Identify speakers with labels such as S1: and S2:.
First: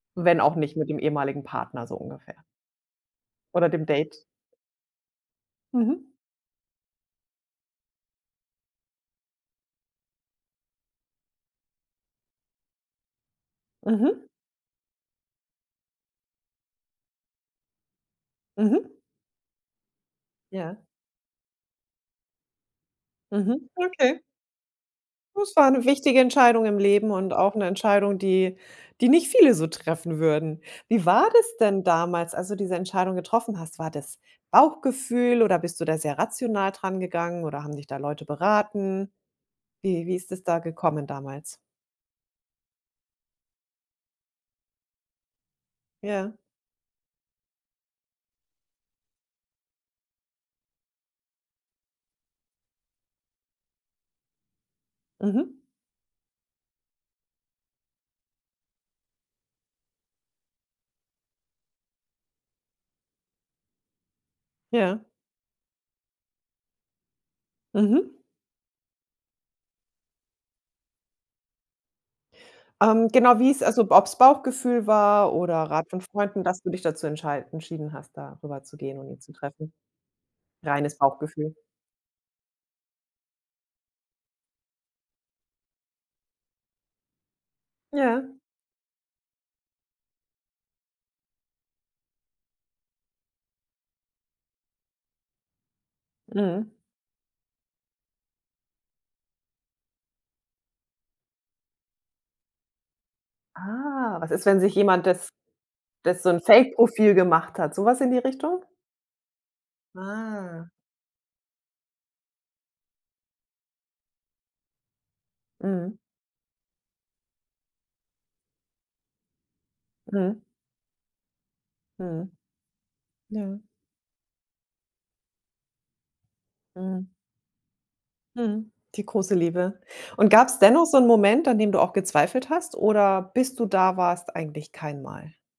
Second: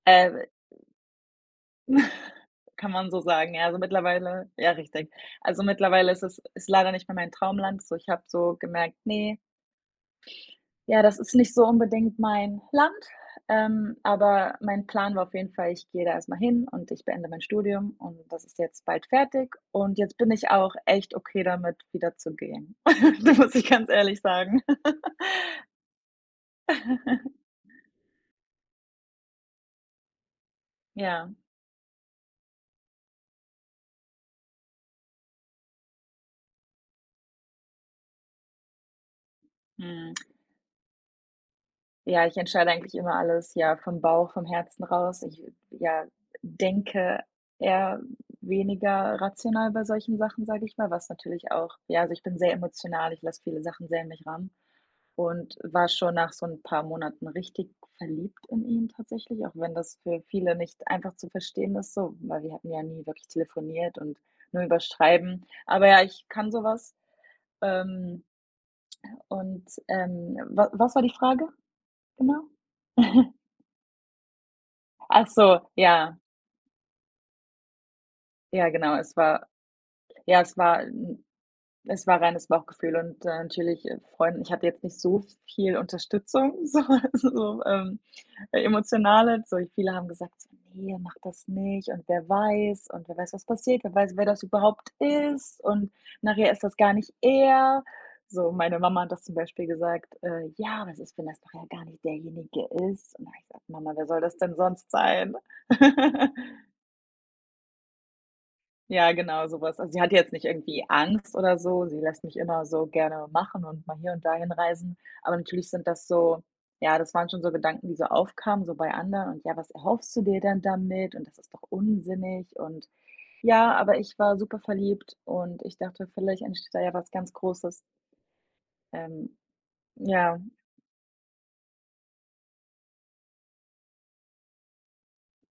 S1: Äh,
S2: Wenn
S1: w
S2: auch nicht mit dem ehemaligen Partner, so ungefähr.
S1: Kann man so sagen, ja,
S2: Oder
S1: also,
S2: dem Date.
S1: mittlerweile ja richtig. Also,
S2: Mhm.
S1: mittlerweile ist es ist leider nicht mehr mein Traumland. So ich habe so gemerkt, ne ja, das ist nicht so unbedingt mein Land, ähm,
S2: Mhm.
S1: aber mein Plan war auf jeden Fall, ich gehe da erst mal hin und ich beende mein Studium und das ist jetzt
S2: Mhm.
S1: bald fertig und jetzt bin ich auch
S2: Ja.
S1: echt okay damit, wieder zu gehen. Das muss
S2: Mhm,
S1: ich ganz
S2: okay.
S1: ehrlich sagen.
S2: Das war 'ne wichtige Entscheidung im Leben und auch 'ne Entscheidung, die die nicht viele so treffen würden. Wie war
S1: Ja.
S2: das denn damals, als du diese Entscheidung getroffen hast? War das Bauchgefühl oder bist du da sehr rational dran gegangen oder haben dich da Leute beraten? Wie
S1: Mhm.
S2: wie ist es da gekommen damals?
S1: Ja, ich entscheide eigentlich immer alles, ja, vom Bauch, vom Herzen raus. Ich, ja,
S2: Ja.
S1: denke eher weniger rational bei solchen Sachen, sage ich mal, was natürlich auch ja, also, ich bin sehr emotional, ich lasse viele Sachen sehr an mich ran und
S2: Mhm.
S1: war schon nach so 'n paar Monaten richtig verliebt in ihn tatsächlich, auch wenn das für viele nicht einfach zu verstehen ist so, weil wir hatten ja nie wirklich telefoniert und nur über's
S2: Ja.
S1: Schreiben. Aber ja, ich kann so was.
S2: Mhm.
S1: Ähm, und, ähm wa was war die Frage genau?
S2: Ähm, genau, wie es also, ob's Bauchgefühl
S1: Ach
S2: war oder
S1: so,
S2: Rat von
S1: ja.
S2: Freunden, dass du dich dazu entschei entschieden hast, da rüber
S1: Ja,
S2: zu gehen
S1: genau,
S2: und
S1: es
S2: ihn zu
S1: war
S2: treffen.
S1: ja, es war, äh,
S2: Reines
S1: 'n
S2: Bauchgefühl.
S1: es war reines Bauchgefühl und, äh, natürlich, äh, Freunden ich hatte jetzt nicht so viel Unterstützung, so, also, so, ähm,
S2: Ja.
S1: emotionale. So viele haben gesagt: „Ne, mach das nicht“ und „wer weiß” und „wer weiß was passiert? Wer weiß wer das überhaupt ist und nachher ist
S2: Mhm.
S1: das gar nicht er.” So, meine Mama hat das zum Beispiel gesagt, äh: „Ja, was ist, wenn das nachher gar nicht derjenige ist?“ Und da habe ich gesagt: „Mama, wer
S2: Ah,
S1: soll
S2: was
S1: das
S2: ist,
S1: denn
S2: wenn sich
S1: sonst
S2: jemand das
S1: sein?“
S2: das so 'n Fakeprofil gemacht hat? So was in die Richtung?
S1: Ja, genau so was. Also, sie hatte jetzt nicht
S2: Ah.
S1: irgendwie Angst oder so, sie lässt mich immer so gerne machen und mal hier und da hinreisen. Aber natürlich sind
S2: Mhm.
S1: das so ja, das waren schon so Gedanken, die so aufkamen so bei anderen und: „Ja, was erhoffst du
S2: Mhm.
S1: dir denn damit?“, und das ist doch
S2: Mhm.
S1: unsinnig und
S2: Ja.
S1: ja, aber ich war super verliebt und ich dachte, vielleicht entsteht da ja
S2: Mhm.
S1: was ganz Großes.
S2: Mhm, die große
S1: Ähm.
S2: Liebe und
S1: Ja.
S2: gab's dennoch so 'n Moment, an dem du auch gezweifelt hast oder bis du da warst eigentlich kein Mal?